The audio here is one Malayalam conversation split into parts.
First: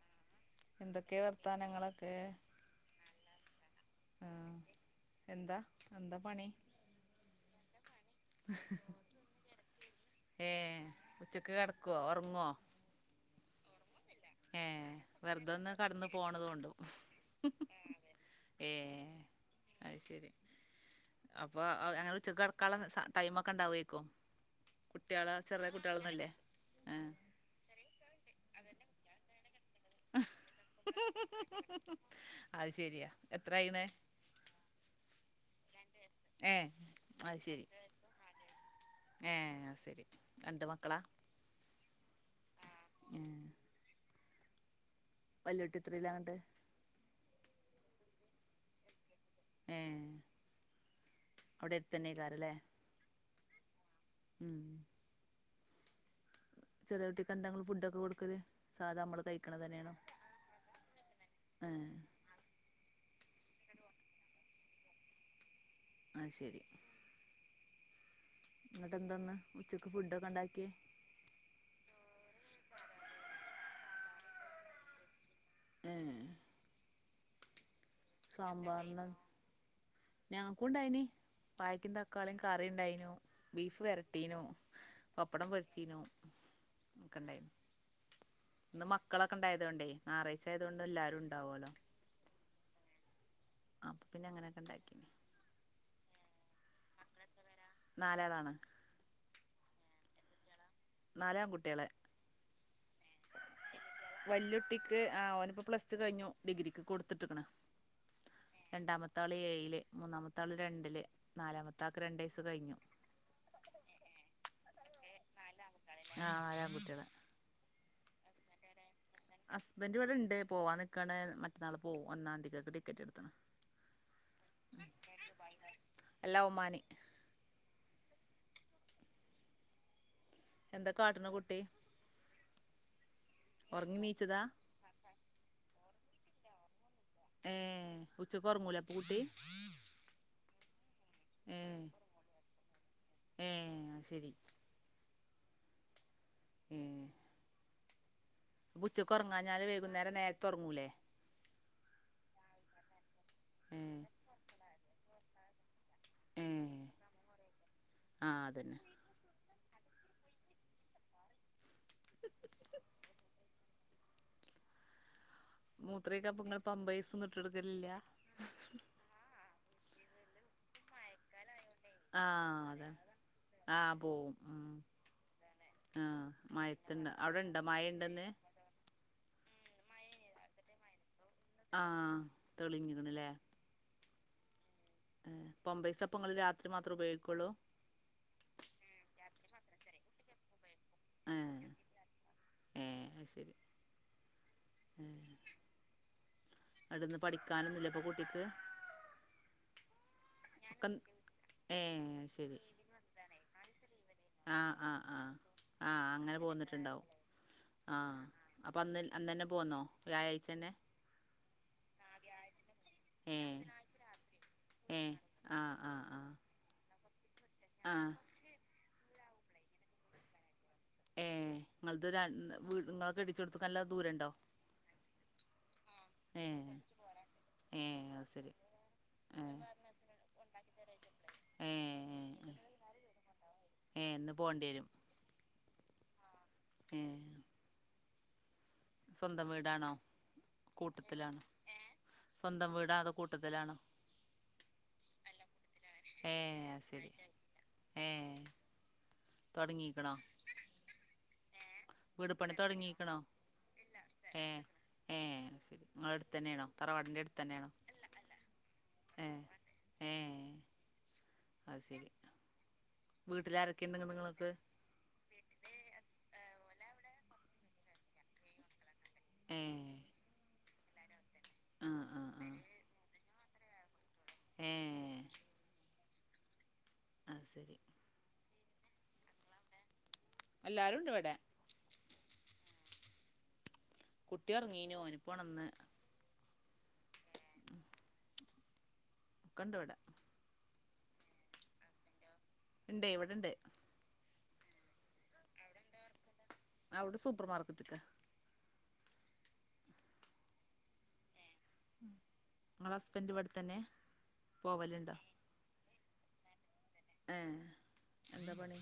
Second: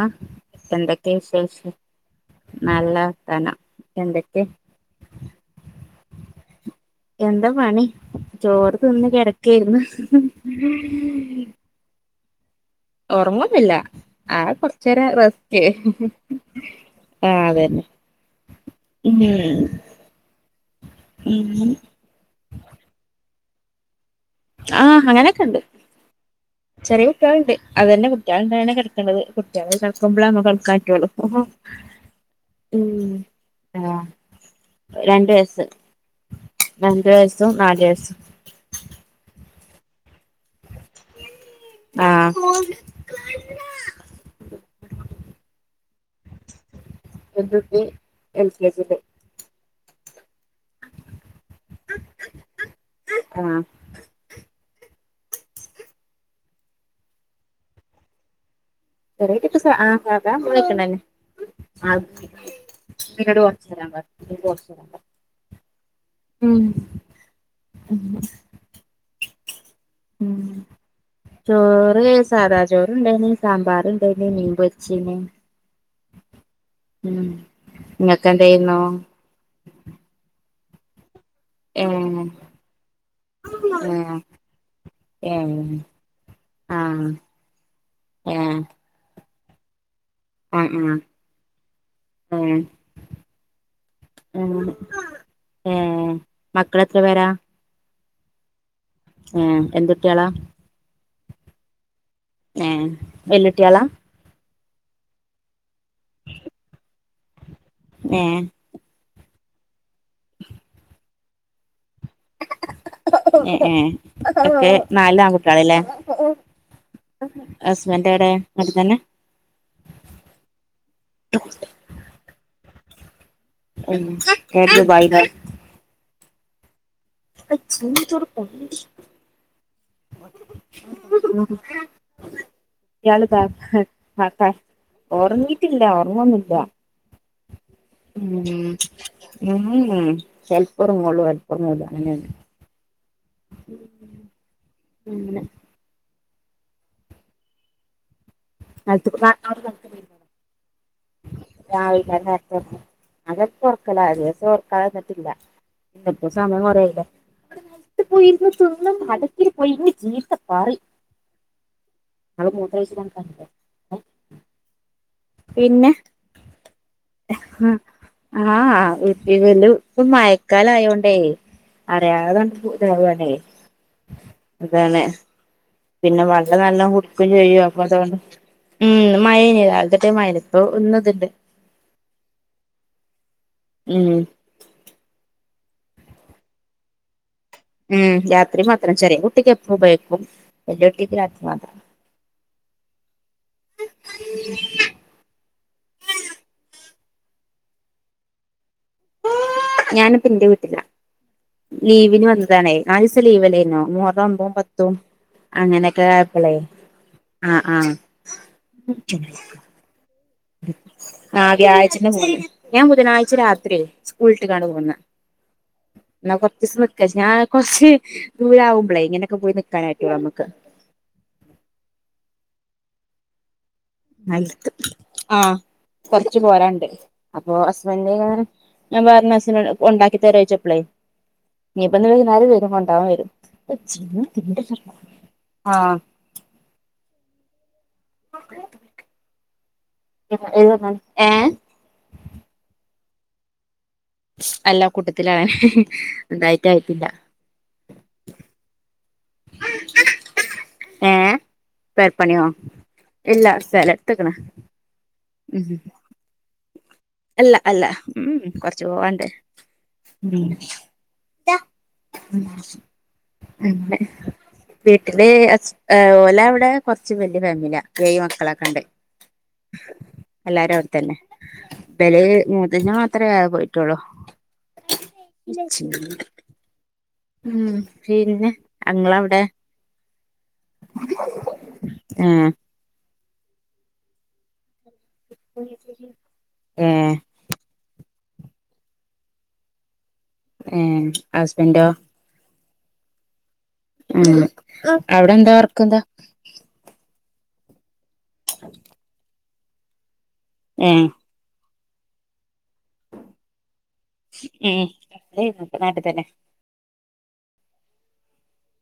ആ എന്തൊക്കെയ എന്തൊക്കെ വിശേഷം വർത്താനങ്ങളൊക്കെ നല്ല വർത്താനം ആ എന്തൊക്കെ എന്താ എന്താ പണി എന്താ പണി ചോറ് തിന്ന് കിടക്കായിരുന്നു ഓ ഉറങ്ങുമില്ല ആ കൊറച്ചേര വെറുതെ റസ്റ്റ്, ഒന്ന് കടന്ന് ആഹ് പോണത് കൊണ്ടും ആ അതന്നെ ഏ ഇന്നേ അത് ശരി അപ്പൊ അങ്ങനെ ഉച്ചക്ക് കടക്കാനുള്ള ടൈമെക്കെണ്ടാവേക്കോ ആഹ് അങ്ങനൊക്കെണ്ട്, ആ ചെറിയ കുട്ടികളുണ്ട് അത് തന്നെ കുട്ടിയേൾ ഉള്ളോണ്ടന്നെ കിടക്കുന്നത് കുട്ടിയാൾ കിടക്കുമ്പോള നമ്മക്ക് കിടക്കാൻ പറ്റോള്ളൂ അത് ശെരിയാ എത്രായിണ് രണ്ടു വയസ്സും നാല് വയസ്സും ഏ അത് ശരി രണ്ട് മക്കളാ ആഹ് വെല്ലുട്ടി എത്രയിലാവണ്ട് വെല്യൂട്ടി എൽകെജി യിൽ ഏ അവിടെ അടുത്തന്നേക്കാറല്ലേ ആഹ ഉം ചെിലവട്ടിക്ക്െ എന്തെങ്കും ഫുഡ്ൊക്കെ കൊടുക്കത് ചറ ഇപ്പ ആ സ മോിക്കണ്ടന്നെ ഏഹ് ആ ട് വച്ചരാ വ വച്ചരാ അ ശരി ഉം എന്നിട്ട എന്താന്ന് ഉച്ച ഉ ചോറ് സാധാ ചോറ്ുണ്ടായിന സാമ്പാർ അ എന്ത നീൻ വച്ചനെ ഏഹ് ഉ നിങ്ങക്ക് എന്ത ചെയ്യുന്ന കൊണ്ടായിനി പായക്കിന്റെ തക്കാളിയും കറി ഉണ്ടായിനു ബീഫ് ഏഹ് വരട്ടീനോ പപ്പടം ഏഹ് പൊരച്ചീനു ആഹ് ക്കെണ്ടായി ഏഹ് മക്കളൊക്കെ കക്കണ്ടായതുകൊണ്ടേ ായറാഴ്ച ആയതൊണ്ട് ആഹ് ആഹ് എല്ലാരും ഉണ്ടാവല്ലോ ആ ഏർ മക്കളെത്ര പേരാ നാലാളാണ് ആഏ എന്തൊക്കെയാളാ നാലാം കുട്ടികള ഏ വെല്ലുട്ടിയ ആള വല്ലുട്ടിക്ക് ആ ഓനിപ്പൊ പ്ലസ് ടു കയിഞ്ഞു ഡിഗ്രിക്ക് കൊടുത്തിട്ട്ണ്ട് ഏഹ് രണ്ടാമത്ത ആള് ഏഴില് മൂന്നാമത്താള് രണ്ടില് നാലാമത്താ ഉം ഉം അപ്പേ നാലില് ആവ് ലല്ലേ ആഹ് നാലാൺകുട്ടികള് ഹസ്ബൻഡവിടെ നാട്ടി തന്നെ ഹസ്ബൻറ് ഇവിടെ ണ്ട് പോവാ നിക്കാണ് മറ്റന്നാൾള് പോവും ഒന്നാം തീയതിക്കൊക്ക് ടിക്കറ്റ് എടു ദുബായിലാ അല്ലാ ഒമാനി [unintelligible] അ ചന്ിച്ചറ കൊണ്ട എന്താ കാട്ടിണ കുട്ടി ഇയാള് ആ ഒറങ്ങി നീച്ചതാ ഉം ഓർങ്ങിട്ടില്ല ഒറങ്ങുന്നില്ല ഏഹ് ഉച്ചക്ക് ഉം ഒറങ്ങൂലെ അപ്പൊ കുട്ടി ഉം [unintelligible] ഉറങ്ങുള്ളൂ ഏഹ് [unintelligible] അങ്ങനെയന്നെ ഏഹ് അത് ശരി [unintelligible] ഉം ഏഹ് ഉച്ചയ്ക്ക് നിലത്ത് ഉറങ്ങാഞ്ഞാല് വൈകുന്നേരം നേരത്ത് ഉറങ്ങൂലേ- രാവിലെ നേര അതൊ ഉറപ്പുള്ള ഏഹ് കാര്യ ഉറക്കാതിരൂന്നിട്ടില്ല എപ്പോ സമയം ഏഹ് കുറെആയിലെ [unintelligible] ആഹ് അതന്നെ ഇത്തിരി പോയിന്ന ചീത്താകരി ന മൂത്രാഴച [unintelligible] പിന്നെ മൂത്രൊഴിക്കാൻ ഇപ്പൊ ഇങ്ങള് പമ്പേഴ്സൊന്നും ഇട്ടൊടുക്കലില്ല ആഹ് ഉപ്പ വലും ഇപ്പൊ മയക്കാല ആയോണ്ടേ ആഹ് അതാണ് അറിയാതണ്ട്ണേ ആഹ് പോവും ഉം അതാണ് പിന്നെ ആഹ് വെള്ളം നലോണം മയത്തുണ്ട് കുടുക്കയും അവിടെ ഇണ്ടോ ചെയ്യും അപ്പൊ മഴ അതുകൊണ്ട് ഇണ്ടന്ന് ഉ ഉം മഴനതതിട്ട് മഴൽ ഇപ്പോ ഇന്നതുണ്ട് ആഹ് തെളിഞ്ഞില്ലേ ഉമ് പാമ്പേഴ്സ് പ്പം നിങ്ങൾ രാത്രി മാത്രം ഉപയോഗിക്കുള്ളൂ ഉമ് രാത്രി മാത്രം ചെറിയ കുട്ടിക്ക് എപ്പ ഉബൈക്കും വല്ല്യ കുട്ടിക്ക് രാത്രി ഏഹ് മാത്രം ഏഹ് അത് ശരി അട്ന്ന് പഠിക്കാനൊന്നുല്ല ഇപ്പൊ കുട്ടിക്ക് പ്പം ഇന്റെ വീട്ടില ഒക്കെ ഏഹ് ലീവിന് അത് ശരി വന്നതാണേ നാല് സം ലീവലേരുന്നോ മുഹറം ഒമ്പും ആഹ് പത്തും ആഹ് ആഹ് അങ്ങനെയൊക്കെ ആഹ് അങ്ങനെ ആയപ്പളേ പോന്നിട്ടുണ്ടാവും ആഹ് അപ്പൊ അന്ന് അന്ന് ന്നെ പോന്നോ വ്യാഴ് ആഹ് വ്യാഴ്ചന്നെ പോന്ന് ഞാൻ ബുധനാഴ്ച ഏഹ് രാത്രിയെ സ്കൂൾ ട്ട്ങ്ങാണ്ട് പോന്ന് ഏഹ് ആഹ് ആഹ് ആഹ് ന്നാ കൊർച്ചീസം നിക്കാച്ച് ഞാൻ കൊറച്ച് ആഹ് ദൂരാകുമ്പളേ ഇങ്ങനെയൊക്കെ പോയി നിക്കാനെറ്റുള്ളൂ നമ്മക്ക്. ഏഹ് നിങ്ങളത് രണ് വീ ഇങ്ങളെ കെട്ടിച്ചോട്ത് [unintelligible] ആഹ്‌ കൊറച്ച് ഏഹ് പോരാണ്ട് അപ്പൊ ഏഹ് ഹസ്ബന്റ് അത് കാരം ശരി ഞാൻ പറഞ്ഞു ഏഹ് ഹസിനോട് കുണ്ടാക്കി തരോ യ്ചപ്പ്ളേ ഇനി ഇപ്പന്ന് വൈന്നേരം ഏഹ് വരും. കൊണ്ടാവാൻ വരും. ഏഹ് ഇന്ന് പോണ്ടി വരും [unintelligible] ആഹ് ഏഹ് സ്വന്തം വീടാണോ? [unintelligible] കൂട്ടത്തിലാണോ ഏഹ് സ്വന്തം വീടാ അതോ കൂട്ടത്തിലാണോ അല്ല കൂട്ടത്തിലാ ഏഹ് ന്തായിട്ട് അത് ആയിട്ടില്ല. ശരി തൊടങ്ങീക്ണോ? പെരപ്പണിയോ ഇല്ല സലം ട്ത്ക്ണ്. ഏ ഏ ഉമ് ഉമ് ശരി നിങ്ങള അടുത്ത് തന്നെയാണോ തറവാടിന്റെ അടുത്ത് അല്ല തന്നെയാണോ അല്ല ഉമ് ഉമ് കൊറച്ചു പോവാണ്ട്. ഏ ഏ ഉം അത് ശരി വീട്ടിൽ ആരൊക്കെയുണ്ട് [unintelligible] നിങ്ങൾക്ക് വീട്ടില് ഹസ് ഏ ഉം ഓലെവിടെ കുറച്ച് വല്യയ ഫാമിലിയ ഏയ്‌ മക്കളൊക്കെണ്ട്. ഏ എല്ലാരും അവുടത്തന്നെ ആ ആ ബല് ആ മൂത്തച്ഛ അത്രയാ പോയിട്ടോളൂ. ഏ അത് ഉം ശരി പിന്നെ അങ്ങളവിടെ എല്ലാരും ഉണ്ട് വടെ. ഏഹ്. കുട്ടി ഒറങ്ങീനു ഓനിപ്പോണന്ന്. ഏഹ്. ഒകൊണ്ടുവിടെ. ഏ ഹസ്ബൻഡോ? ഉണ്ട് ഇവിടെണ്ട്. ഉം അവിടെന്താ? വർക്കന്താ? അവിടെ സൂപ്പർ മാർക്കറ്റൊക്കെ ഏഹ്. ങ്ങളെ ഹസ്ബൻഡ് ഇവിടെത്തന്നെ പോവലുണ്ടോ? നാട്ടിതന്നെ. ഏ എന്താ പണി?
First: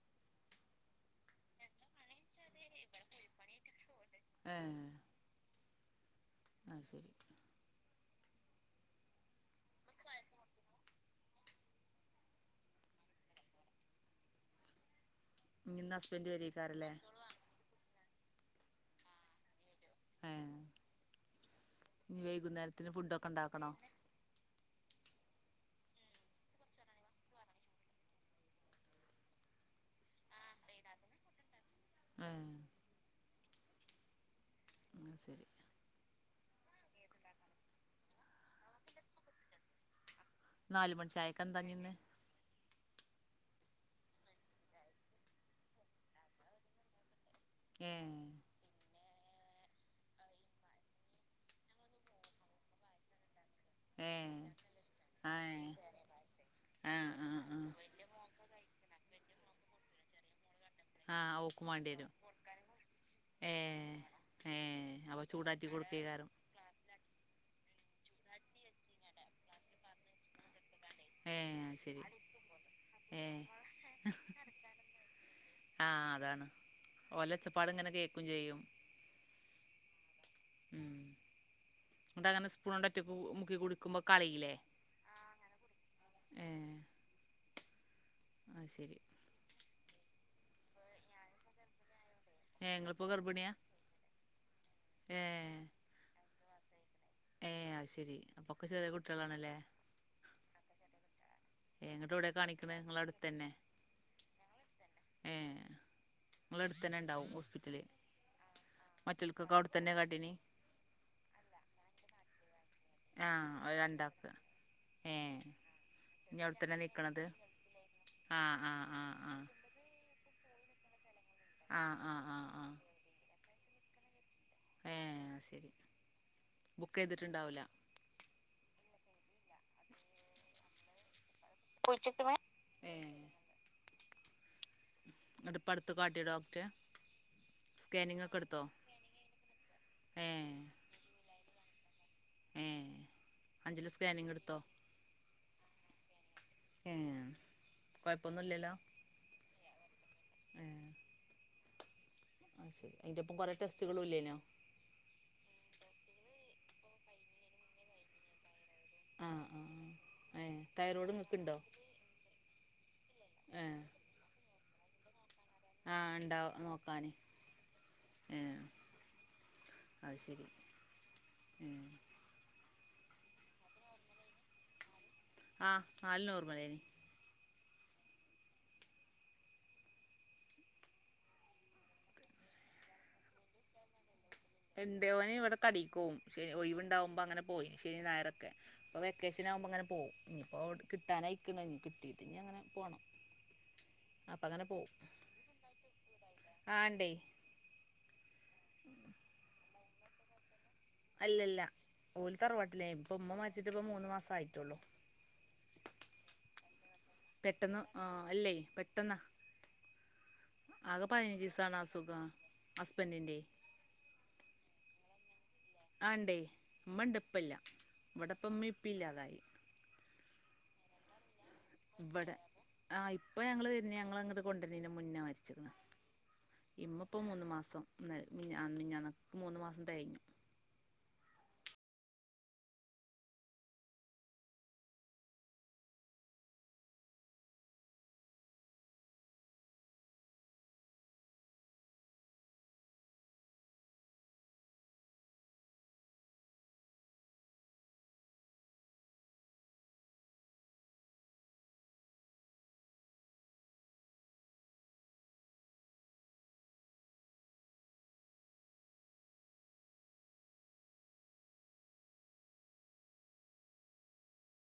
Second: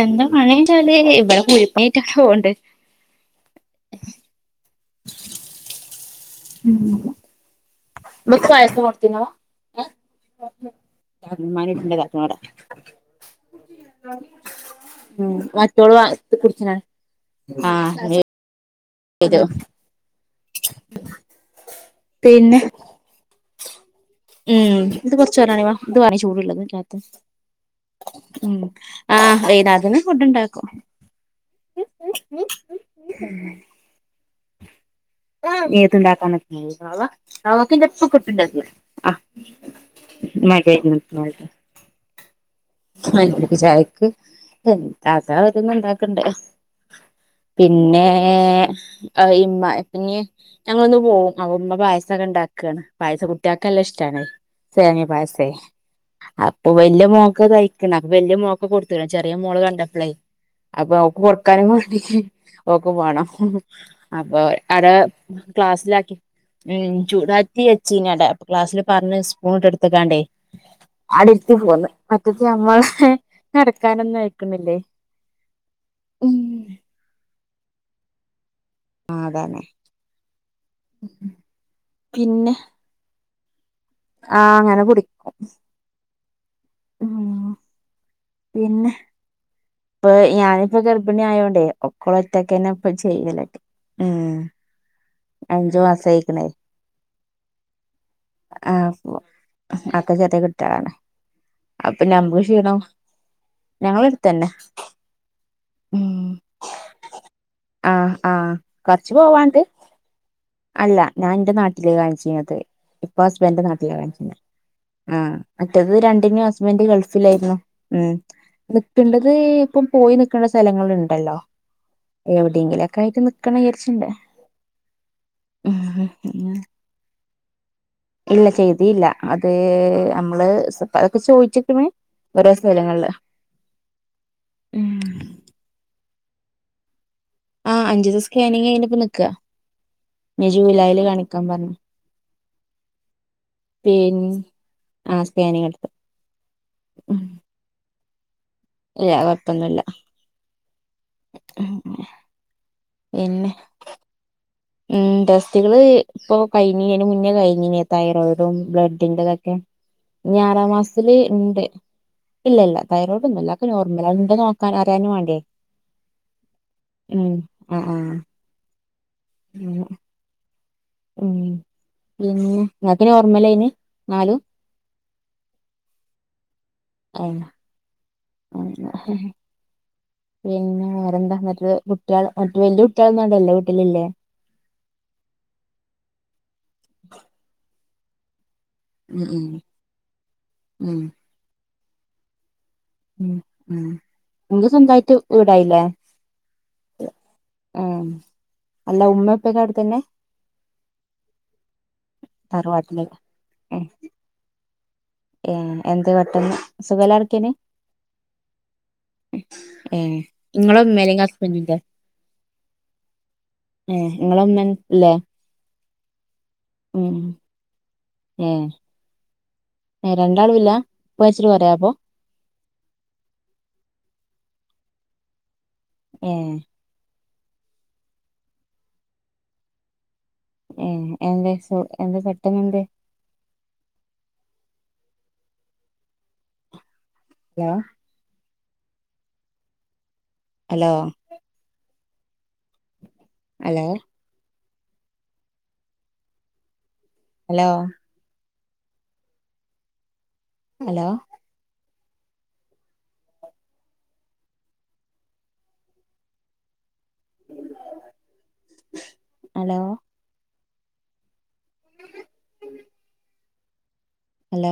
എന്താ പണീച്ചാല് ഇവടെ കുഴപ്പെല്ലാണ്ട് പോണ്ണ്ട്. പണിണ്ട [inaudible] [inaudible] അത് ശരി ഉം ഇന്ന് മറ്റോള് ഹസ്ബൻഡ് ടുത് കുടിച്ചനാണ്. വരേക്കാരല്ലേ ഇത് ഏ ഇനി പിന്നെ വൈകുന്നേരത്തിന് ഫുഡൊക്കെണ്ടാക്കണോ? ഉം ഇത് കുറച്ചവരാണി വ ഇ ദവണ ചൂടുള്ളത് തായത് ഉം ആ വൈന്നാരത്തിന് ഫുഡുണ്ടാക്കും. ആ ഉം ശരി ഏത്ണ്ടാക്കാന് വാവ വാവക്കിന്റടുത്തിന്ന് കിട്ടുംപ്പ ആ നാല് മണിച്ചായക്കെന്താ പിന്നെ? ചായക്ക് എന്താ താത്ത ഓരോന്ന് ഇണ്ടാക്കണ്ട്‌. ഏ പിന്നേ. ആ ഇമ്മ പി ഞങ്ങളൊന്ന് പോവും അവ ഉമ്മ പായസൊക്കെ ഇണ്ടാക്കാണ് പായസു കു ട്ടാക്ക് ല്ല ഏ ഇഷ്ടാണ് സേമ്യാ ആ പായസെ അപ്പൊ ആ വലിയോ മോ ആ ആ ക്ക് വലിയ മോള്ക്ക് കൊടുത്ത് ചെറിയ മോള് കണ്ടപ്പളേ അപ്പൊ ആ ഓക്ക് കൊടുക്കാനും ഓക്കും വാണ്ടി വരും മാണ്ടിട്ട്. ഓക്കും വാണം ഏ അപ്പൊ ഏ അര അപ്പൊ ചൂടാറ്റി ക്ലാസിലാക്കി. കൊടുക്കേകാരം ഉം ചൂടാ. ത്തി വെച്ചീനാടെ പ്പൊ ഗ്ലാസ്സില് പാർന്ന് സ്പൂണ ഇട്ട് എടുത്തക്കാണ്ടേ ഏ അടെര്ത്തി അത് പോന്ന്. ശരി നമ്മള ഏ നടക്കാനൊന്നും അയിക്കുന്നില്ലേ. ആ അതാണ് ഓലെച്ചപ്പാട് ഇങ്ങനെ കേൾക്കും ചെയ്യും. ആഹ അതാണ്. ഉം ട്ടങ്ങനെ സ്പൂണോണ്ട്‌ ഒറ്റക്ക് മുക്കി കുടി ആഹ അങ്ങനെ കുടിക്കും. മ്ആഹ. അ ശരി. ഇപ്പൊ ഞാനിപ്പോ ഗർഭിണി ആയോണ്ടേ. ഓൾറ്റക്കെന്നെ ഏ ഇപ്പ ഇങ്ങളിപ്പോ ഗർഭിണിയാ ചെയ്ലക്കെ ഉം ഏ അഞ്ചു മാസ ആയിക്കണേ. ഏ അത് ശെരി അപ്പൊക്കെ ആ ചെറിയ അപ്പ് കുട്ടികളാണല്ലേ അപ്പോ ചെറിയ കുട്ടീയേള്ളാണ്. അപ്പൊ എങ്ങട്ട് നമ് എവിടെ [unintelligible] കാണിക്കണ ക്ഷീണോ നിങ്ങള അടുത്തന്നെ ഞങ്ങളെടുത്തന്നെ ഉം. നിങ്ങളടുത്തന്നെണ്ടാവും ഹോസ്പിറ്റല് ആഹ് ആഹ് കൊറച്ച് മറ്റൾക്കൊക്കെ പോവാണ്ട് അവിടെതന്നെ കാട്ടീനി. അല്ല ഞാൻന്റെ നാട്ടില് കാണിചീനത് ഇപ്പൊ ആ ഹസ്ബൻന്റെ അത് നാട്ടില രണ്ടാക്ക് കാണിക്ക്ന്നെ. ഏ ആഹ് മറ്റേത് ഇനി രണ്ടിനും അവിടെത്തന്നെ ഹസ്ബന്റ് നിക്കണത് ഗൾഫിലാരുന്നു ഉം. ആ ആ ആ നിക്കണ്ടത് ആ ഇപ്പം പോയി നി ക്കണ്ട സ്ഥലങ്ങളുണ്ടല്ലോ ആ ആ ആ ആ എവിടെയെങ്കിലൊക്കെ ആയിട്ട് നിക്കണെചാരിച്ചിണ്ട്. ഏ ഉംഹ് പിന്നെ. ണ്ടാവുല്ല. ഇല്ല ചെയ്തീലാ അത് അമ്മള് അതൊക്കെ ചോയി ച്ക്ക്ണ് ഒരേ സ്ഥലങ്ങൾല്. ന്നട്ട് പ്പടുത്ത പാട്ടിയ ഡോക്ട്രെ. ആഹ് അഞ്ചുതെസ്കാനിങ് കയിന്ന്പ്പൊ നിക്ക ഏ ഇനി ജൂലൈൽ കാണിക്കാൻ പറഞ്. ഏ അഞ്ചില് പിൻ സ്കാനിങ് എടുത്തോ ആഹ് സ്കാനി ഏ ഉം. കൊഴപ്പൊന്നുമില്ലല്ലോ ഇല്ല കൊഴപ്പൊന്നുല്ല. അയിന്റെപ്പം പിന്നെ കൊറെ ടെസ്റ്റുകളും ഇല്ലേനോ. ഉം ടെസ്റ്റകള് ഇപ്പൊ കയിഞ്ഞി അയിന് മുന്നേ കയിഞ്ഞീനി തയ്റോടും. ആ ബ്ലഡിന്റെതക്കെ ആ ഇനി ആ ഏ ആറാം തൈറോയ്ഡ് മാസത്തില് നിങ്ങൾക്കുണ്ടോ ഇണ്ട്. ഇല്ല ഇല്ല തൈറോയ്ഡ് ഒന്നുല്ല ക്ക നോർമല ണ്ടാന്ന് നോക്കാൻ അറിയാനും വേണ്ട്യേ. ആഹ് ണ്ടാവ് നോക്കാന് ആഹ് ഏഹ്. ആഹ് അഹ് ശരി. ഉം ഏ പിന്ന ങ്ങക്ക് നോർമൽനി നാലും. ആഹ് നാലും നോറമലെനി. ആയിനോ ഉം. [unintelligible] പിന്നെ വേറെന്താ ന്നട്ട് കുട്ട്യേൾ മറ്റ വല്യെ കുട്ട്യേള്ന്ന് [unintelligible] ആണ്ട ല്ലെ [unintelligible] വീട്ടിലിലെ. എന്തെ ഓൻ ഇവടെ കടീക്കോവും ശെ നി ഒഴിവുണ്ടാവുമ്പോ അങ്ങനെ പോയി ശനി ഞായറൊക്കെ. ഇപ്പൊ ഉം വെക്കേഷനാവുമ്പോ ഇങ്ങനെ പോവും. ഇഞ്ഞ്പ്പോ എവ്ട് ഉം കിട്ടാനായ്‌ക്ണ്. ഇഞ് കിട്ടീട്ട് ഞ്ഞങ്ങനെ. ഉം ഉം ഇങ്ങക്ക് പോവും സ്വന്തായിട്ട് വീടായില്ലേ. ആ ഇണ്ടേ ഉം അല്ല ഉമ്മപ്പക്കവിട് തന്നെ. അല്ലല്ല ഓലു തറവാട്ടില്ലേ ഇപ്പ ഇമ്മ മരിച്ചിട്ട് ഇപ്പൊ ഏഹ് മൂന്ന് മാസം ആയി റ്റൊള്ളു. ഏഹ് എന്തെ പെട്ടെന്ന് സുഖലാതെക്കേനി പെട്ടെന്ന് ആ അല്ലേ പെട്ടെന്നാ ഏഹ് ഇങ്ങളെ ആകെ ഉമ്മല്ലെ പതിനഞ്ച് ഹസ്ബൻഡന്റെ ദിവസമാണ് അസുഖം ഹസ്ബൻഡിൻ്റെ ഏഹ് ഇങ്ങള ഉമ്മ ല്ലേ. ആ ഇണ്ടേയ് ഇമ്മണ്ട് ഇപ്പല്ല ഇവിടപ്പം ഇമ്മേം ഇപ്പേം ഇല്ലാതായി ഏഹ് രണ്ടാളു ഇല്ലാ ഇപ്പ മരിച്ചിട്ട് കൊറേ ആപ്പൊ ആഹ് ഇപ്പ ഞങ്ങള് വെര്ന്ന ഞങ്ങള് അങ്ങട്ട് കൊണ്ട്രണ്ണേയ്ന്റെ മുന്ന മര്ച്ക്ക്ണ് ഏഹ് ഇപ്പൊ മൂന്നു മാസം മിഞ്ഞാന്നക്ക് മൂന്നു മാസം തെയ്ഞ്ഞ് ഏഹ് എന്തെ സ് എന്തെ പെട്ടന്നെന്തേ ലോ hello hello hello hello hello hello